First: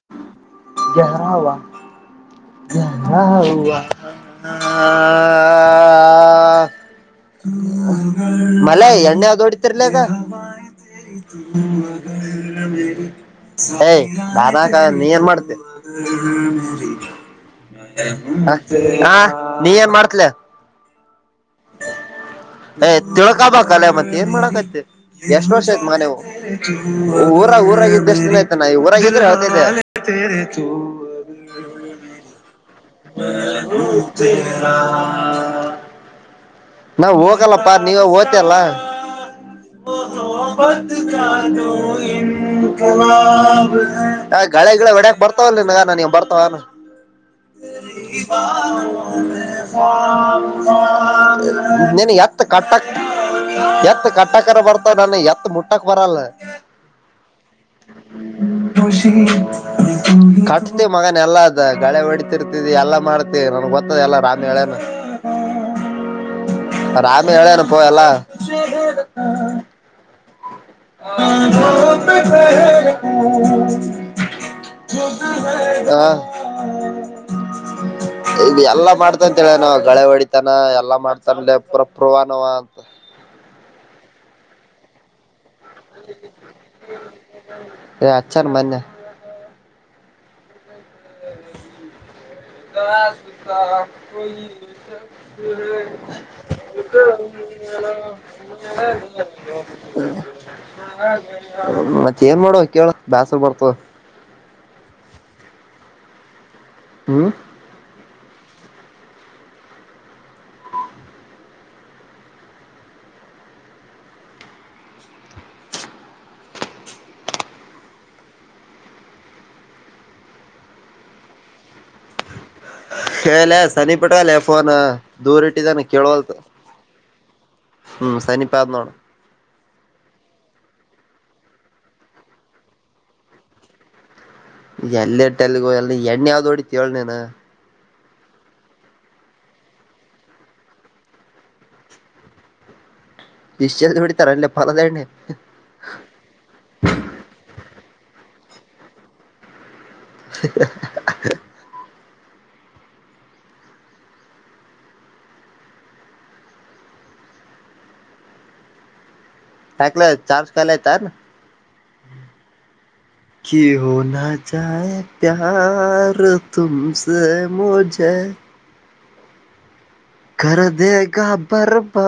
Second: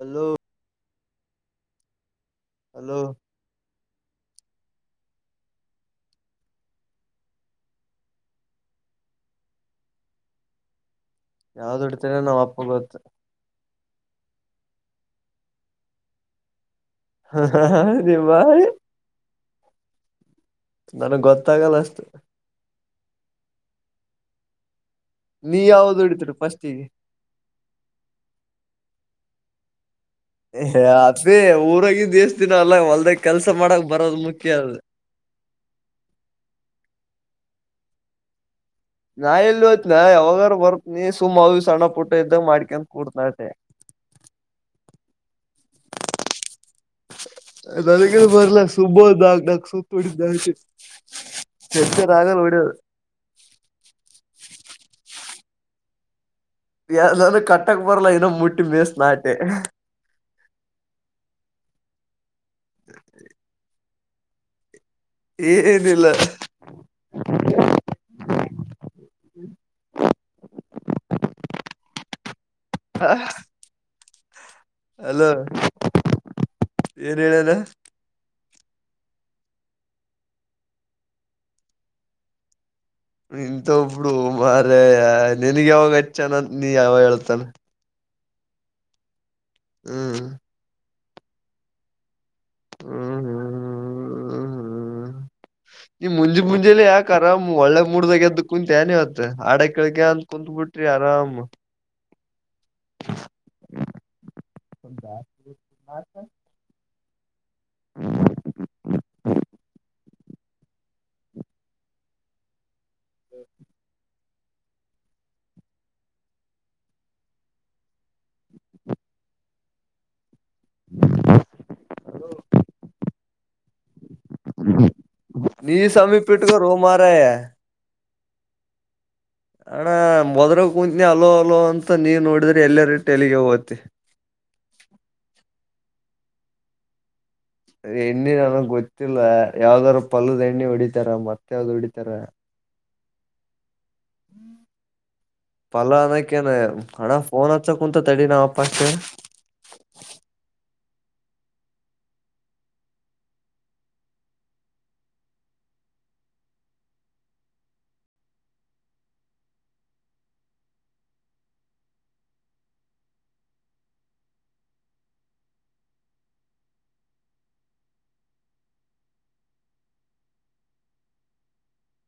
Hello [unintelligible] [inaudible] [inaudible] ಹ. Hello ಮಲೆ ಎಣ್ಣೆ ಯಾವ್ದ ಹೊಡತಿರ್ಲಗ ಯಾವ್ದ್ ಹೊಡಿತೇನ ನಾವ್ ಅಪ್ಪ ಗೊತ್ತ [unintelligible] [unintelligible] ಕಡಕ ನೀ ಮಾಡ್ತೆ. ನಿಮ್ಮ ಹ ನೀ ಏನ್ ಮಾಡ್. ನನಗೆ ಗೊತ್ತ. ಹೇ ತಿಳ್ಕೋ ಬೇಕಲೇ ಮತ್ತೆ ಏನ್ ಮಾಡ್ತಿ. [unintelligible] ಎಷ್ಟ ನೀ ವರ್ಷ ಆಯತ್ ಮಾ ಯಾವ್ದ್ ನೀವು ಹೊಡಿತರಿ ಫಸ್ಟಿಗೆ ಊರ ಊರಾಗ ಬೆ ದಿನ ಆಯತ ನ ಊರಾಗಿದ್ರೆ ಅವ. ಅದೇ ಊರಾಗಿದ್ದ ಎಷ್ಟು ದಿನ ಅಲ್ಲ. ಹೊಲ್ದಾಗ ಕೆಲ್ಸ ಮಾಡಕ್ ಬರೋದು ಮುಖ್ಯ ಹ್ಮ ಅದ [unintelligible] ನಾ ಹೋಗಲ್ಲಪ್ಪಾ ನೀವ [unintelligible] ಅಲ್ಲ [unintelligible] ನಾ ಎಲ್ಲಿ ಹೋತ್ನ ಯಾವಾಗಾರ ಬರ್ತನಿ ಸುಮ್ ಅವು ಸಣ್ಣ ಪುಟ್ಟ ಇದ್ದಾಗ ಮಾಡ್ಕೊಂತ ಕೂಡ್ತನಾಟೆ ಆ ಕಳೆ ಗಿಳ ಹೊಡಕ್ ಬರ್ತಾವ ನಿನ್ಗ ನೀವು ಬರ್ತಾವ. ನನಗೇನು ಬರ್ಲ್ಲ ಸುಮ್ಮ ಒಂದ್ ನಾಕ್ ನಾಕ್ ಸುತ್ತು ಹೊಡಿತನ ಅಷ್ಟೇ [unintelligible] ನನ್ ಹೆಚ್ಚರ್ ಆಗಲ್ಲ ಎತ್ ಹೊಡಿಯೋದು ಕಟ್ಟಕ್ ಎತ್ತ ಕಟ್ಟಕರ ಬರ್ತಾವ ನಾನ ಎತ್ತ ಮುಟ್ಟಕ್ ಬರಲ್ಲ. ಯನಾದು ಕಟ್ಟಕ್ಕೆ ಬರಲ್ಲ ಇನ್ನೊ ಮುಟ್ಟಿ ಮೇಸಿನ ಆಟೆ. ತಿವಿ ಮಗನ್ ಎಲ್ಲಾ ಅ ಗಳೆ ಹೊಡತಿರ್ತವಿ ಎಲ್ಲಾ ಮಾಡ್ತವಿ ನನ್ಗ್ ಗೊತ್ತದ ಎಲ್ಲ ರಾಮಿ ಹೇಳಾನ. ಏನಿಲ್ಲ ರಾಮಿ ಎಳೆಯಾನಪ ಎಲ್ಲ. [inaudible] ಹ ಹಾ ಏನ್ ಹೇಳನ ಈಗ ಎಲ್ಲಾ ಮಾಡ್ತಂತೇಳ ನ ಗಳೆ ಹೊಡಿತಾನ ಎಲ್ಲಾ ಮಾಡ್ತನ್ಲೆ ಪುರ ಪವಾನೋವ ಅಂತ. ಇಂತ ಇಪ್ಪಡು ಮರ ನನ್ಗೆ ಯಾವಾಗಚ್ಚಾನ ನೀ ಯಾವಾಗ ಹೇಳ್ತಾನ. ಎ ಅಚ್ಚನ್ನ ಮನ್ನೆ. ಹ್ಮ್ [inaudible] [inaudible] [inaudible] ಹ್ಮ್ ಹ್ಮ್ ಈ ಮುಂಜೆ ಮುಂಜೆಲಿ ಯಾಕ ಆರಾಮ್ ಒಳ್ಳೆ ಮೂಡ್ದಾಗ ಎದ್ದು ಕುಂತೇನ್ ಇವತ್ತ ಹಾಡ ಕೇಳ್ಕ ಅಂತ ಕುಂತ್ ಬಿಟ್ರಿ ಆರಾಮ್ ಏನ್ ಮಾಡ್ಬೆಕ್ ಹೇಳ್ ಬ್ಯಾಸರ್ ಬರ್ತದ. [inaudible] ಹ್ಮ್ [inaudible] [inaudible] ಹೇಳ ಸನಿಪಟ್ಟಲ್ಲಫೋನ್ ದೂರ್ ನೀ ಇಟ್ಟಿದಾನ ಸಮೀಪ ಕೇಳೊವಲ್ತ್. ಇಟ್ಕೋರೋ ಮಾರಾಯ ಹ್ಮ್ ಸನಿಪಾ ಅದ್ ನೋಡು. ಅಣ್ಣ ಮೊದ್ರ ಕೂಂತ್ನಿ ಅಲೋ ಅಲೋ ಅಂತ ನೀವ್ ನೋಡಿದ್ರೆ ಎಲ್ಲರೂರಿಟ್ಟಿ ಎಲ್ಲಿಗೆ ಓತಿ. ಎಲ್ಲಿಟ್ ಎಲ್ಲಿಗೋ ಎಲ್ಲಿ ಎಣ್ಣಿ ಯಾವ್ದ ಹೊಡತಿಯ ಹೇಳ್ ನೀನ. ಎಣ್ಣೆ ನನಗ್ ಗೊತ್ತಿಲ್ಲ ಯಾವ್ದಾರ ಪಲ್ಲದ ಎಣ್ಣೆ ಹೊಡಿತಾರ ಮತ್ತ ಯಾವ್ದ ಹೊಡಿತಾರ. ಇಷ್ಟ ಜಲ್ದಿ ಹೊಡಿತಾರ ಅಲ್ಲೇ ಪಲದ ಎಣ್ಣೆ ಪಲನಕನ ಅಣಫೋನ ಹಚ್ಚಕುಂತ ತಡಿ ನಮ್ ಅಪ್ಪ. ಪಕ್ಷೆ [inaudible] ಯಾಕ್ಲೆ ಚಾರ್ಜ ಕಾಲಿಯಾಯ್ತೆನ್. ಕಿ ಹೊನ ಚಾಹೆ ಪ್ಯಾರ್ ತುಮ್ಸೆ ಮುಜೆ. ಎ ಕರೆದೆಗಾ ಬರ್ಬಾರ್.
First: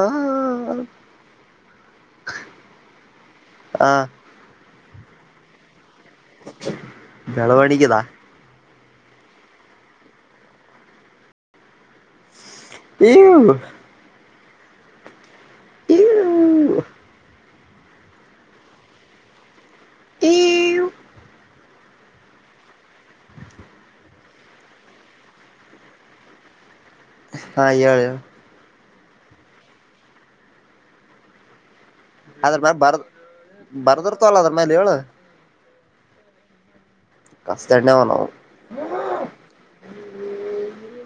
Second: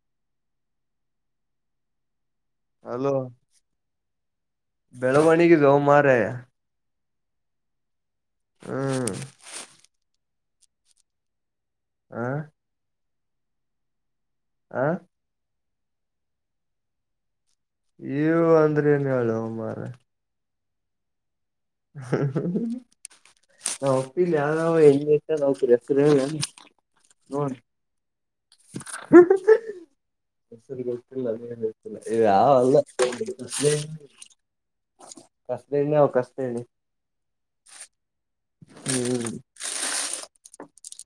ಹಲೋ ಬೆಳವಣಗೆ ಜಾವ ಮಾರಾಯ. ಬೆಳವಣಿಗೆದಾ ಹ್ಮ್ ಹ [inaudible] ಹಾ [inaudible] ಈವ್ ಅಂದ್ರೆ ಏನ್ ಹೇಳೋ ಮಾರಾಯ್. ಈವ್ [inaudible] ನಾ ಒಪ್ಪಿಲ್ಲ ಯಾವಾವ ಹೆಂಗ್ [unintelligible] ನ್ರ ಹೆಸರ್ ಹೇಳ. ಹಾ ಹೇಳ್ ಯ [inaudible] ಇ ಅದ್ರ ಮ್ಯಾಲ ಯಾವಲ್ಲ ಬರ್ದ ಬರ್ದಿರ್ತವಲ್ಲ ಅದ್ರ ಮೇಲೆ ಹೇಳು ಕಸ್ದ್ದೆಣ್ಣೆ ಅವ್ ಕಸ್ದ್ದೆಣ್ಣೆ. ಕಸ್ದ್ದೆಣ್ಣೆ [unintelligible] ಹ್ಮ್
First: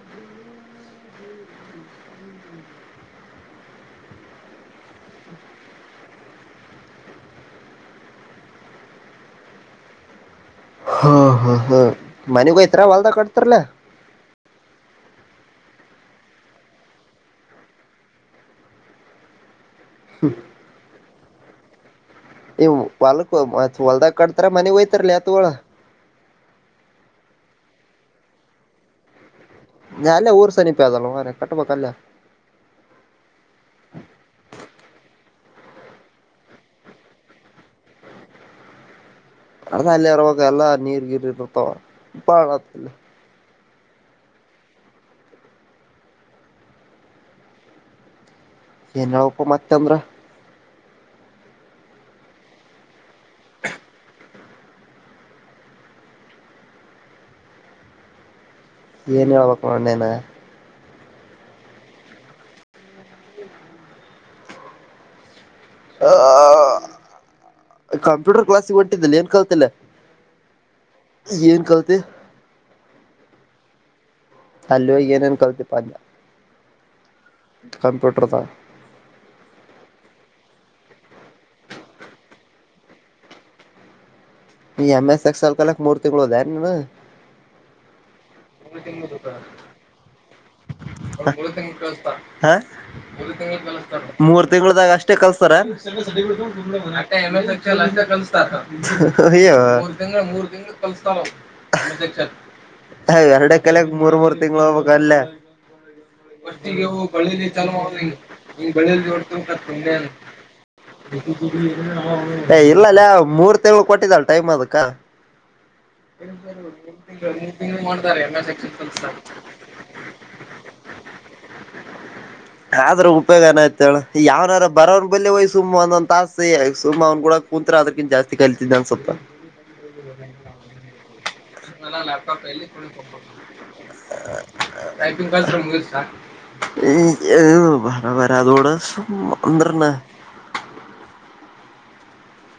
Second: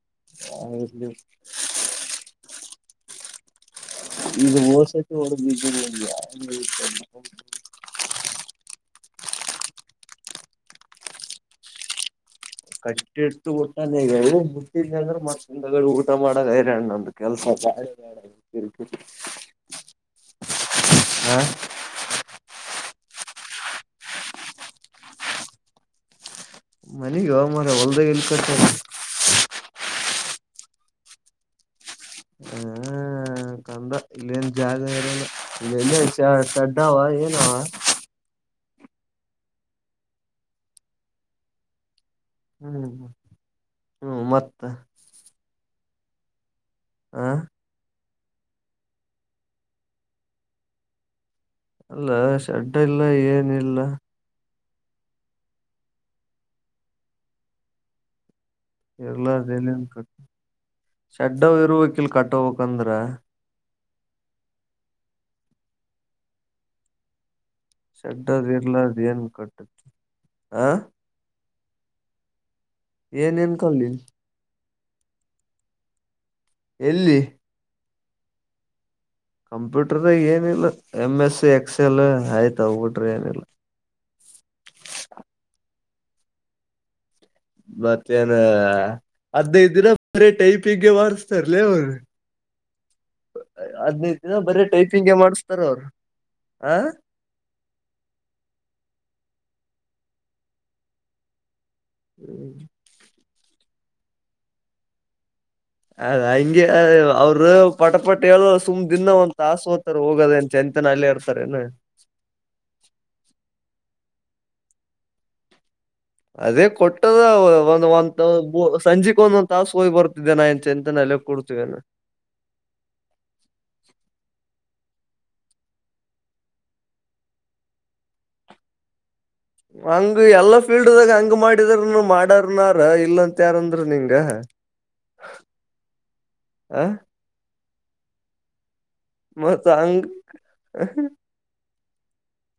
[inaudible] ಈಗ್ [unintelligible] [unintelligible] [unintelligible] ಓ ಹಾ ಹಾ ಮನೆಗ್ ಹೋಯ್ತಾರ ಹೊಲ್ದಾಗ ಕಷ್ಟಿ ಇಟ್ಟು ಕಟ್ತಾರಲ್ಲ ಟ್ಟಾನೆಗ ಎ ಮುಟ್ಟಿದ ಅಂದ್ರೆ ಮತ್ತ್ ಚಂದಗ್ ಊಟ ಮಾಡಾಗ [unintelligible] ನಮ್ದು ಕೆಲ್ಸಾರಿ ಹ್ಮ ಹ್ಮ ಈ ಹೊಲ್ಕ್ ಮ ಹೊಲ್ದಾಗ ಕಡ್ತಾರ ಮನೆಗ್ ಹೊಯ್ತರ್ಲ ಎತ್ಗೋಳು? ಮನೆಗ್ಯೊ ಮಗ ಹೊಲ್ದಾಗ ಎಲ್ಕಟ್ ಏ ಅಲ್ಲೆ ಊರು ಸಮಿಪ ಅ ಆದಲ ಮಾರಾಯ್ ಕಟ್ಟ್ಬೇಕ್ಕಲ್ಲ. ಕಂದ್ರ ಇಲ್ಲೇನ್ ಜಾಗ ಇರಲ್ಲ [unintelligible] ಅದ ಅಲ್ಲಿರವಾಗ ಎಲ್ಲಾ ನೀರ್ ಗಿರ್ ಇರ್ತಾವ ಬಾಳತಲ್ಲ. ಹ್ಮೂ ಮತ್ತೆ ಆ ಏನ್ವುಕ್ಕು ಮತ್ತ ಅಂದ್ರ ಅಲ್ಲ ಶೆಡ್ಡ್ ಇಲ್ಲ ಏನಿಲ್ಲ ಎಲ್ಲ ಏನ್ ಹೇಳ್ಬೇಕ ಅದೇನೆನ್ ನೋಡಣ್ಣ ಕಟ್ಟ್ ಶೆಡ್ಡು ಇರುವಕಿಲ್ ಕಟ್ಟೋಬೇಕಂದ್ರ. ಹ ಕಂಪ್ಯೂಟರ್ ಶೆಡ್ಡದ್ ಕ್ಲಾಸ್ ಇರ್ಲಾರ್ದ ಹೊಂಟಿದ್ದಲ್ಲ್ ಏನ್ ಕಲ್ತೆಲ್ಲಿ ಕಟ್ಟತ್ ಆ ಏನ್ ಕಲ್ತಿ ಏನೇನ್ ಕಲಿ ಅಲ್ಲೋಗ್ ಏನೇನ್ ಕಲ್ತಿ ಪಾಠ ಎಲ್ಲಿ ಕಂಪ್ಯೂಟರ್ದಾ. ಕಂಪ್ಯೂಟರ್ದಾಗ್ ಏನಿಲ್ಲ ಎಮ್ ಎಸ್ಸು ಎಕ್ಸೆಲ್ ಆಯ್ತ್ ಅವ್ ಬಿಟ್ರೆ ಏನಿಲ್ಲ. ಈ ಎಮ್ ಎಸ್ ಎಕ್ಸೆಲ್ ಕಲ್ಯಕ್ ಮೂರ್ತಿಂಗಳ್ ಹೋದ ನೀನು? ಬ ತೇರ ಹದ್ನೖದಿನ ಬರ ಟೈಪಿಂಗೆ ಮಾವಡ್ಸ್ತಾರಲೆ ಅವರ್ ಹ ಮೂರ್ ತಿಂಳದಾಗ ಅಷ್ಟೇ ಕಲ್ಸ್ತಾರ. ಮಾಡಿಸತಾರ ಅವ್ರು ಮೂರ್ ತಿಂಗಳು ಆ ಮೂರ್ ತಿಂಗಳು ಕಲಸ್ತಾನವ್. ಹ್ಮ್ ಎರಡೂಕಡೆ ಕಮೂರ್ ಮೂರ್ ತಿಂಗ್ಳೋಗ್ಬೇಕ ಅಲ್ಲೇ. ಅದ ಹಂಗೆ ಅವರು ಪಟ ಪಟ ಹೇಳ ಸುಮ್ ದಿನ ಒಂದ್ ತಾಸ ಹೋತಾರ ಹೋಗೋದೇನ್ ಚಂತನ ಅಲ್ಲೇ ಇರ್ತಾರೇನು [unintelligible] ಏ ಇಲ್ಲಲೆ ಆ ಮೂರ್ ತ್ತೆ ಕೊಟ್ಟಿದ್ದಳ್ ಟೈಮ್ ಅದಕ್ಕ. ಅದೇ ಕೊಟ್ಟದವ್ ಒ ಒಂದು ಸಂಜಿಕ್ ಒಂದೊಂದ್ ತಾಸ್ ಹೋಗಿ ಬರ್ತಿದ್ದೆ ನಾ ಎಂತ [unintelligible] ಕೊಡ್ತವೇನೆ. ಆದ್ರ ಉಪಯೋಗ ಏನಾಯ್ತ್ ಹೇಳು ಯಾರ ಬರವ್ ಬರ್ಲಿ ಒಯ್ ಸುಮ್ ಒಂದೊಂದ್ ತಾಸು ಸುಮ್ ಕೂಡ ಕುಂತ್ರ ಅದಕ್ಕಿನ್ ಜಾಸ್ತಿ ಕಲಿತಿದ್ದೆ ಅನ್ಸತ್ತ. ಒಂದು ಎಲ್ಲಾ ಪಿರ್ಡ್ದಾಗ ಹಂಗ್ ಮಾಡಿದ್ರುನೂ [unintelligible] [unintelligible] ಮಾಡ್ ಆ ಮತ್ತ ಮಕ್ಕೊಂದ್ರನ್ನ ಹಂಗ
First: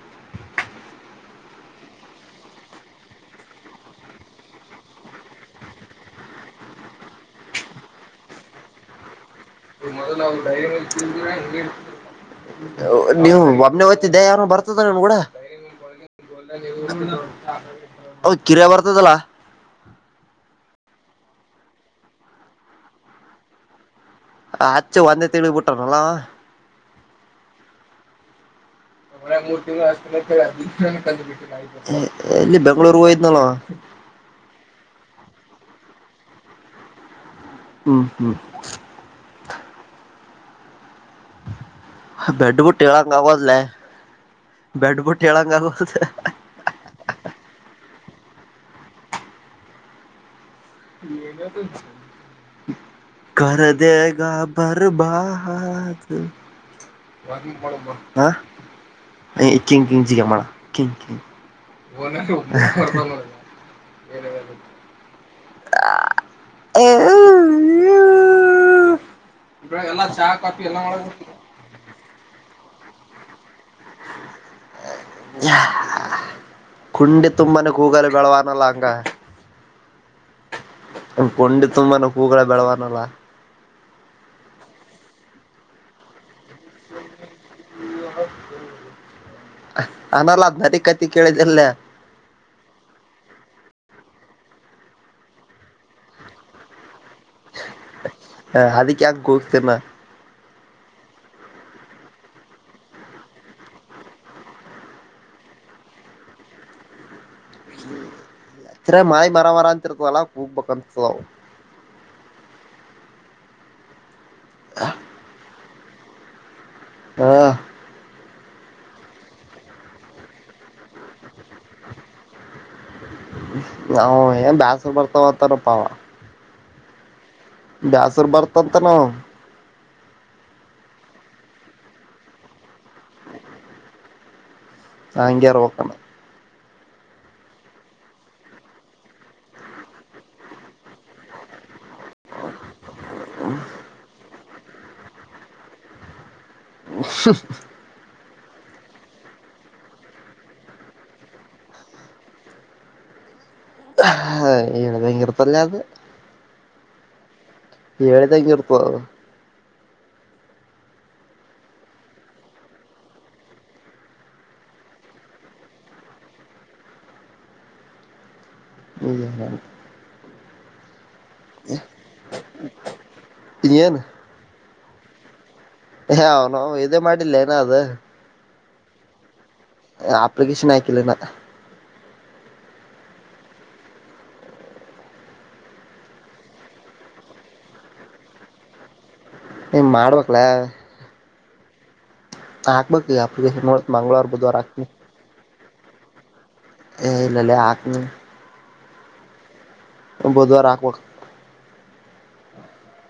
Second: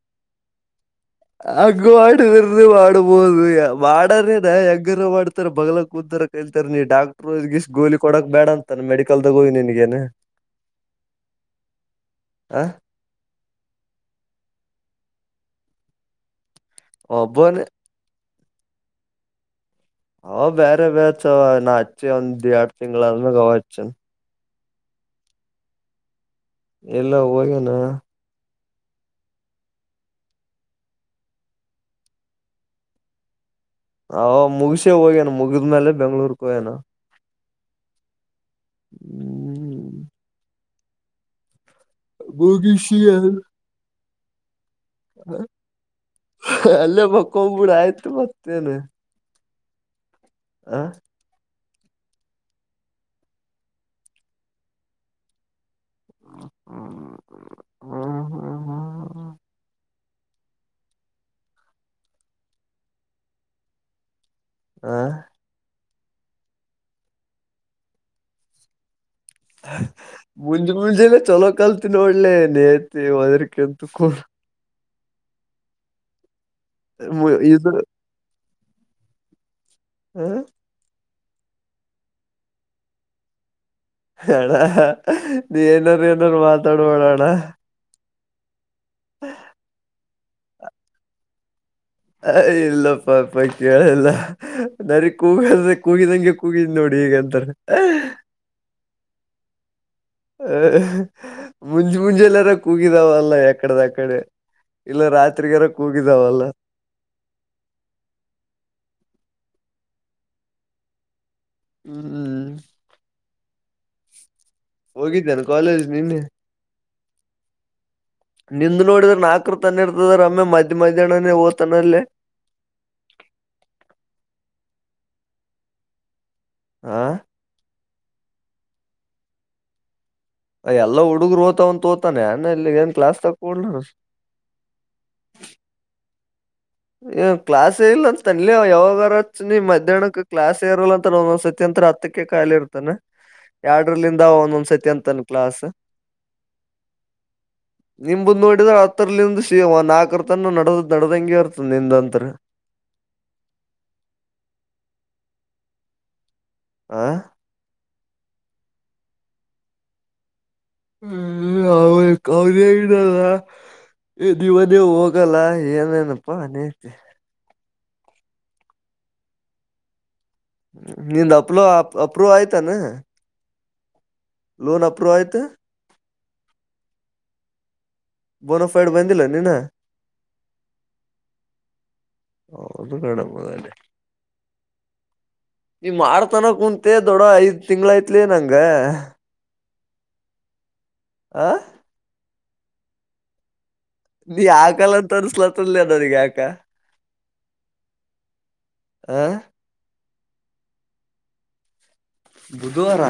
[unintelligible] ಹಂಗ ಮಾಡಿದ್ರ ಮಾಡಬೋದು ಮಾಡಾನೇದ ಹೆಂಗನ ಮಾಡ್ತಾರ ಬಗಲ್ ಕುಂತ್. ಕಲಿತಾರೆ ಕಲ್ತಾರೆ ನೀ ಡಾಕ್ಟರು ಕೂಲಿ ಕೊಡಕ್ ಬೇಡ ಅಂತ ಮೆಡಿಕಲ್ [unintelligible] ಆ ನೀವು ಒಬ್ನೇ ಹೊತಿದ್ದ ಯಾರು ಬರ್ತದಾನ್ ನಿಮ್ ಕೂಡ. ಒಬ್ಬನ ಅವ್ ಕಿರ ಬರ್ತದಲ್ಲ ಅವ ಬೇರೆ ಬ್ಯಾಚ್ವ ನಾ ಹಚ್ಚಿ ಒಂದ್ ಎರಡ್ ತಿಂಗ್ ಆದ್ಮ್ಯಾಗ ಅವಚ್ಚನ್. ಆ ಅಚ್ಚು ಒಂದೇ ತಿಂಗಳಿಳಗ ಬಿಟ್ಟರನಲ್ಲಾ ಅವಾ. ಎಲ್ಲೊ ಹೋಗ್ಯನಾ? ಎಲ್ಲಿ ಬೆಂಗ್ಗಳೂರ್ ಹೋಯಿದ್ನಲ್ವ. ಅವ ಮುಗಸೆ ಹೋಗ್ಯನ ಮುಗಿದ್ಮೇಲೆ ಬೆಂಗ್ಳೂರ್ಕ ಹೋೋಗ್ಯನ ಹ್ಮ್ ಹ್ಮ್ ಹ್ಮ್ ಬೆಡ್ ಬುಟ್ಟ ಮುಗಿಸಿ ಹೇಳಳಂಗಗೋದಲ್ಲ ಅಲ್ಲೇ ಬಕ್ಕೋಗ್ಬಿಡ ಆಯ್ತು ಮತ್ತೇನೆ ನೀನ ಕದಗಾ ಬರ್ಬಾದ ಹ ಹ ಇಕಿಂಗ ಚಿಗ ಮಾಡ ಹೇಳೇರೆ ಬ [unintelligible] ಹ ಹ ಮುಂಜಿ ಮುಂಜೆಿಲ್ಲ ಚಲೋ ಕಲ್ತ ನ ಒೋಡ್ಲೆೇ ನತ್ ವುದ್ರಕ್ಕೆಂತ ಕೋಡ್ ಕುಂಡಿ ತುಂಬನೆ ಇದು ಕೂಗಲು ಬೆಳವಾನಲ್ಲ [unintelligible] ಗಾ ಹ್ಮ ಕೊಂಡಿ ತುಂಬಾನ ಹೂಗಳ ಬೆಳವಾನಲ್ಲ ಅಣ್ಣ ನೀ ಏನಾರ ಏನಾರ ಮಾತಾಡಬೋಣ ಅಣ್ಣ ಅನ್ನ ಲದನ ರೀ ಕತಿ ಕೇಳ ಚಲ್ಲ ಅ ಇಲ್ಲಪ್ಪಪ್ಪ ಕೇಳಲ್ಲ ನರಿ ಕೂಗಲ್ ಕೂಗಿದಂಗೆ ಕೂಗಿದ ನೋಡಿ ೀಗ ಧರ [unintelligible] ಲ್ಲ ಹ ಮುಂಜಿ ಮುಂಜೆ ಎಲ್ಲಾರ ಕುೂಗಿದಾವಲ್ಲ ಎಕಡದಕ್ಕಡೆ ಇಲ್ಲ ರಾತ್ರಿಗಾರಕ್ ಹೋಗಿದಾವಲ್ಲ ಯತ್ತರ ಮಾರ ಮರಾಮರ ಅಂತರ ತು ಅಲ್ಲ ೂ ಬಕಂತ [unintelligible] ಹ್ಮ್ ಹೋಗಿದ್ದೇಾನು ಕಾಲೇಜ ನಿನ್ನೆ ಹಾ ನಿಂದು ನೋಡಿದರೆ ನಾಲ್ಕರು ತನ್ನೆ ಇರ್ತದ ರಮ್ಮೆ ಮಧ್ಯೆ ಮಧ್ಯಾಹ್ನೇ ಓದ್ ನಾ್ ಏ ಬ್ಯಾಸ ಬರ್ತಾವತಾರಪ್ಪ ಅವ ಆ ಬ್ಯಾಸರ್ ಬರ್ತದ ಅಂತಾನ ಅವ ಎಲ್ಲ ಹುಡುಗರು ಓ್ತಾವ ಅಂತ ೋತಾನೆ ಅಾನ ಇಲ್ಲಿಗ ಏನ್ ಕ್ಲಾಸ್ ತಕೊಂಡ ನಾಂಗ್ಯ ಅರವಾಕ್ಕಣ ಏ ಕ್ಲಾಸ್ ಇಲ್ಲ ಅಂತ ಅನ್ ಯಾವಾಗರತ್ ನೀ ಮಧ್ಯಾಹನಕ್ ಕ್ಲಾಸ್ ಇರಲ್ಲ ಅಂತ ನ ಸತ್ಯಂತ ಹತ್ತಕ್ಕೆ ಕಾಯಾಲಿ ಇರ್ತಾನ ಎರಡರ್ಲಿಂದ ಒಂದೊಂದ್ಸತಿ ಅಂತನ್ ಕ್ಲಾಸ್ ಸುಫ ಎರಡ್ ಹತ್ತರಲ್ಲಿಂದು ಸ ಸಿ ನಾಲ್ಕರ ತನ ನಡ ನಡದಂಗೆ ನಿಂದತ್ರ ಹ ಈಳ ಭಯಂಗರತಲ್ಲ ಅ ಆ ಏಳದ್ಯೂರುೂಪ ಹ್ಮ್ ಅವ ಕ ಇಡಲ್ಲ ದುವದೇ ಹೋಗಲ್ಲ ಏನೇನಪ್ಪಾ ಅನೇತೆ ಹದ ನಿಂದ ಅಪ್ಲೋ ಅಪ್ರೋ ಆಯ್ತಾನ ಏನ್ ಲೋನ್ ಅಪ್ರೂವ್ ಆಐತೆ ಹ ಅವ್ನು ಇದೇ ಮಾಡಿಲ್ಲ ಏನದು ಬೋಫೈಡ್ ಬಂದುಂದಿ ನನಿ ನಾ ಅಪ್ಲಿಕೇಶನ್ ಆಯಕಿಲ್ಲ ನ ಹ ಅದು ಕಡಬಲ್ಲೆ ನೀ ಮಾಡತನಕ ಕುಂಂತೆೆ ದೊಡ್ಡ ಐದ್ ತಿಂಗಗಳ ಐತ್ಲಿ ನಂಗಂಗ ನೀ ಮಾಡ್ಬೇಕಕ್ಲ ಆ ಹಾಗ ಬಕ ಜ ನೀ ಆಕಲ್ಲ ಅಂತ ಅನ್ಸ್ಲತ್ತನ್ಲ ಅದನಿಗೆ ಆಕ ಏ ಇಲ್ಲಲ್ಲ ಹಾಕತೀನಿ ಆ ಬುದವ ರಾಕಬೇಕ ಬುಧವಾರ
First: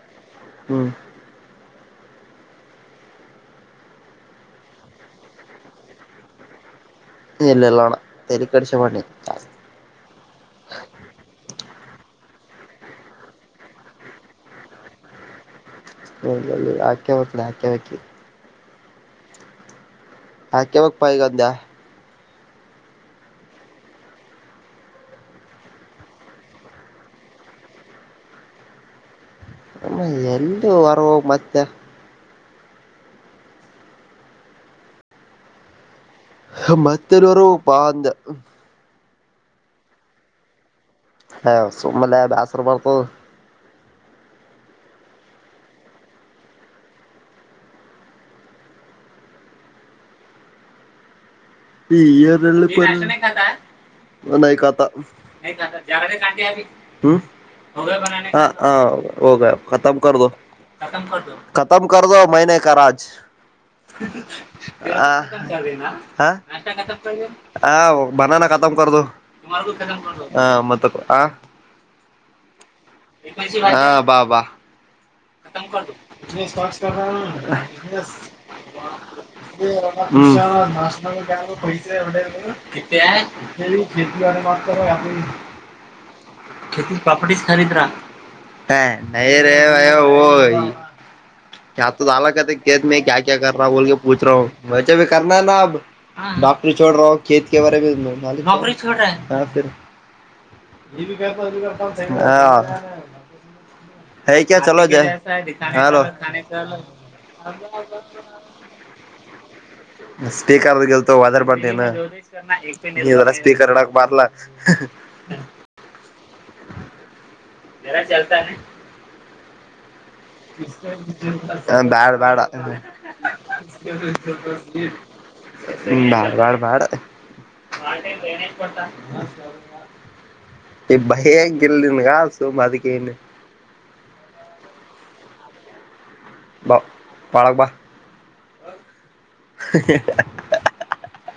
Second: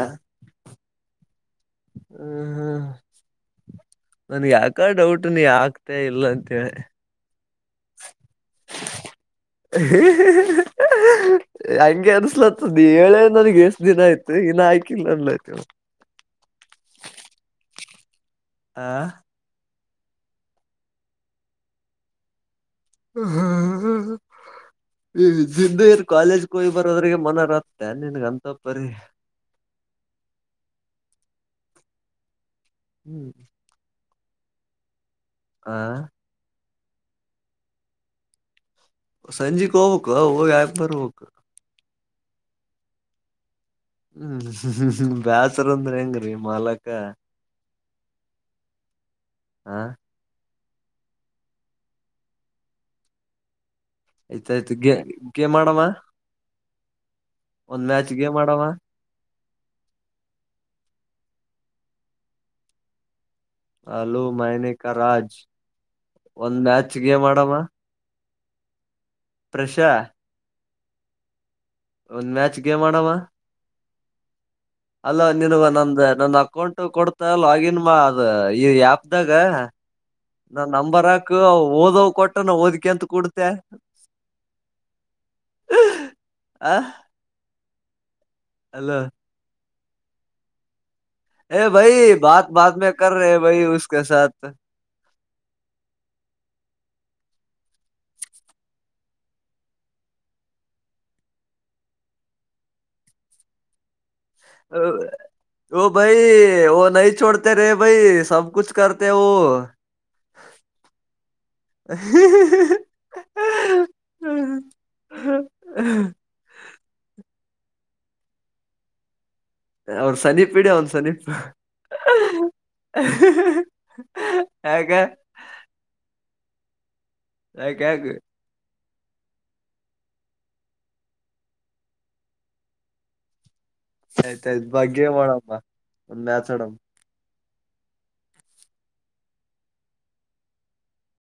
ಹ್ಮ್ ಹ್ಮ ಹ್ಮ ನನಗ ಯಾಕ ಡೌಟ್ ನೀ ಆಗ್ತ ಇಲ್ಲ ಅಂತೇಳಿ ಇಲ್ಲ ಇಲ್ಲ ಅಣ್ಣ ತಲಿ ಕೆಡಿಸ್ಕೋಬೇಡ ನೀ ಹ ಹಂಗೆ ಅನ್ಸ್ಲತ್ತದ ಹೇಳೇ ನನಗ್ ಎಷ್ಟು ದಿನಯ್ತು ಇಿನ ಆಯ್ಕಿಲ್ಲ ಅಂದಲಾಯತ ಆಕೆ ಹೋಗತನ ಹಾಕೆ ಹಕಿ ಆ ಹಾಕೆ ಮಾಗ ಪೈಗಂದ್ಯಾ ಹ್ಮ್ ಈದ್ದ ಇರ್ ಕಾಲೇಜ ಹೋಗ್ ಬರೋದ್ರಿಗೆ ಮನರತ್ತೆ ನಿನ್ಗಂತಪ್ಪರಿೀ ಆಮ್ಮ ಎಲ್ಲ ವರವ ಮತ್ತೆ ಹ್ಮ್ ಹ ಮತ್ತನರ ಹೊರ ಹೋಗನ ಪಾ ಅಂದ ಸಂಜೆಕ್ ಹೋಗ್ಬೇಕಕ್ ಹೋಗ ಹಾಕ ಬರ್ಬೇಕು ಹ ಸುಮ್ಮಲ್ಲ ಬಾಸರು ಮಾಡರ್ತ ಹ್ಮ್ ಬ್ಯಾಸ ರ್ ಅಂದ್ರೆ ಹೆಂಗ್ರೀ ಮಾಲಕ್ಕ ಹ ಈ ಈಏರ್ಳ್ಳಿ ಇ ಎ ಆಯ್ತಾಯ್ತು ಕತಾ ಗೆ ಗೇಮ್ ಆಡಮ್ಮ ಹ್ಮ ಒಂದ್ ಮ್ಯಾಚ್ [inaudible] ಗೇಮ್ ಹ ಆಡಮ್ಮ ಹೋಗ ತ್ಮದ [inaudible] ತ್ಮ ಕದೋ ಮಹನೆ ಕಾಾಜ ಹಲೋ ಮೈನೆ ಕಾ ಹ ರಾಜ್ ಹ ಒಂದ್ ಮ್ಯಾಚ್ ಗೇಮ್ ಆಡಮ್ಮ ಹ ಬನಾನ ತ್ಮ ಕೊದು ಪ್ರಶಾ ಹ ಮತ್ತ ಹ ಒಂದ್ ಮ್ಯಾಚ್ ಗೇಮ್ ಆಡಮ ಹಾ ವಾ ಬಾ ಅಲ್ಲ ನಿನಗ ನಂದ ನನ್ ಅಕೌಂಟ್ ಸಂಸ್ಕ ಕೊಡ್ತ ನಾ ಲಾಗಿನ್ ಮಾ ಅದ ಈ ಆ್ಯಪ್ದಾಗ ನನ್ ನಂಬರ್ ಹಾಕು ಕ ಪೈಸ ಓದವ್ ಕೊಟ್ಟ ನಾ ಓದ್ಕಂತ ಕೂಡ್ತೆ ಹಟೆಲ್ ಶೇ ಮಾಡ ಮಾಡ್ತ ಆ ೇತಿ ಪ್ರಾಪರ್ಟಿ ಹ ನ ರ ಹಲೋ ಏ ಕ ಭೈ ತ ಾಲ ಬಾತ್ ಕತೆ ಬಾತ್ ಕೇದ ಮೇ ಕರ್ ಕ ರೇ ಭೈ ಕ್ರಾ ಬೋಲ್ಕ ಉಸ್ಕೆ ಪೂಚ್ ರಾ ಸಾತ್ ಹ ವೆಚೆರ್ನಾ ನಾ ಅಬ್ಾಕ್ ಚೋಡ ರೇತ ಬಾರ ಹ ಹ ಓ ಭೈ ವ ನ ಚೋಡತೆ ರ ಭೈ ಸಬ್ ಕುಛ ಕತ ಹ ಸ್ಪೀಕರ್ದ ಗೆಲ್ತವ ಹದಾರ್ ಬರ್ನ ನೀರ ಸ್ಪೀಕರ್ ಹಡಕ್ ಬಾರಲ ಹ್ಮ ಹ ಬರ ಚಲ್ತಾನ ಅವ್ರ ಸನೀಪ್ ಇಡಿ ಅವ್ನ್ ಸನೀಪ್ ಹ ಬ್ಯಾಡ ಬ್ಯಾಡ ಹ್ಮ ಯಾಕ ಬ ಬ ಬ್ಯಾಡ ಯಾಕ ಯಾಕ ಈ ಭಯಂಗಲ್ನ್ಗ ಸು ಅದಕ್ಕೆೇನು ಈಯಿತಾ ಐ ಬಗ್ಗೆೇ ಮಾಡಡಮ್ಮ ಒ ಮೆಚಡ ಬಾ ಹೊಳಗ ಬಾ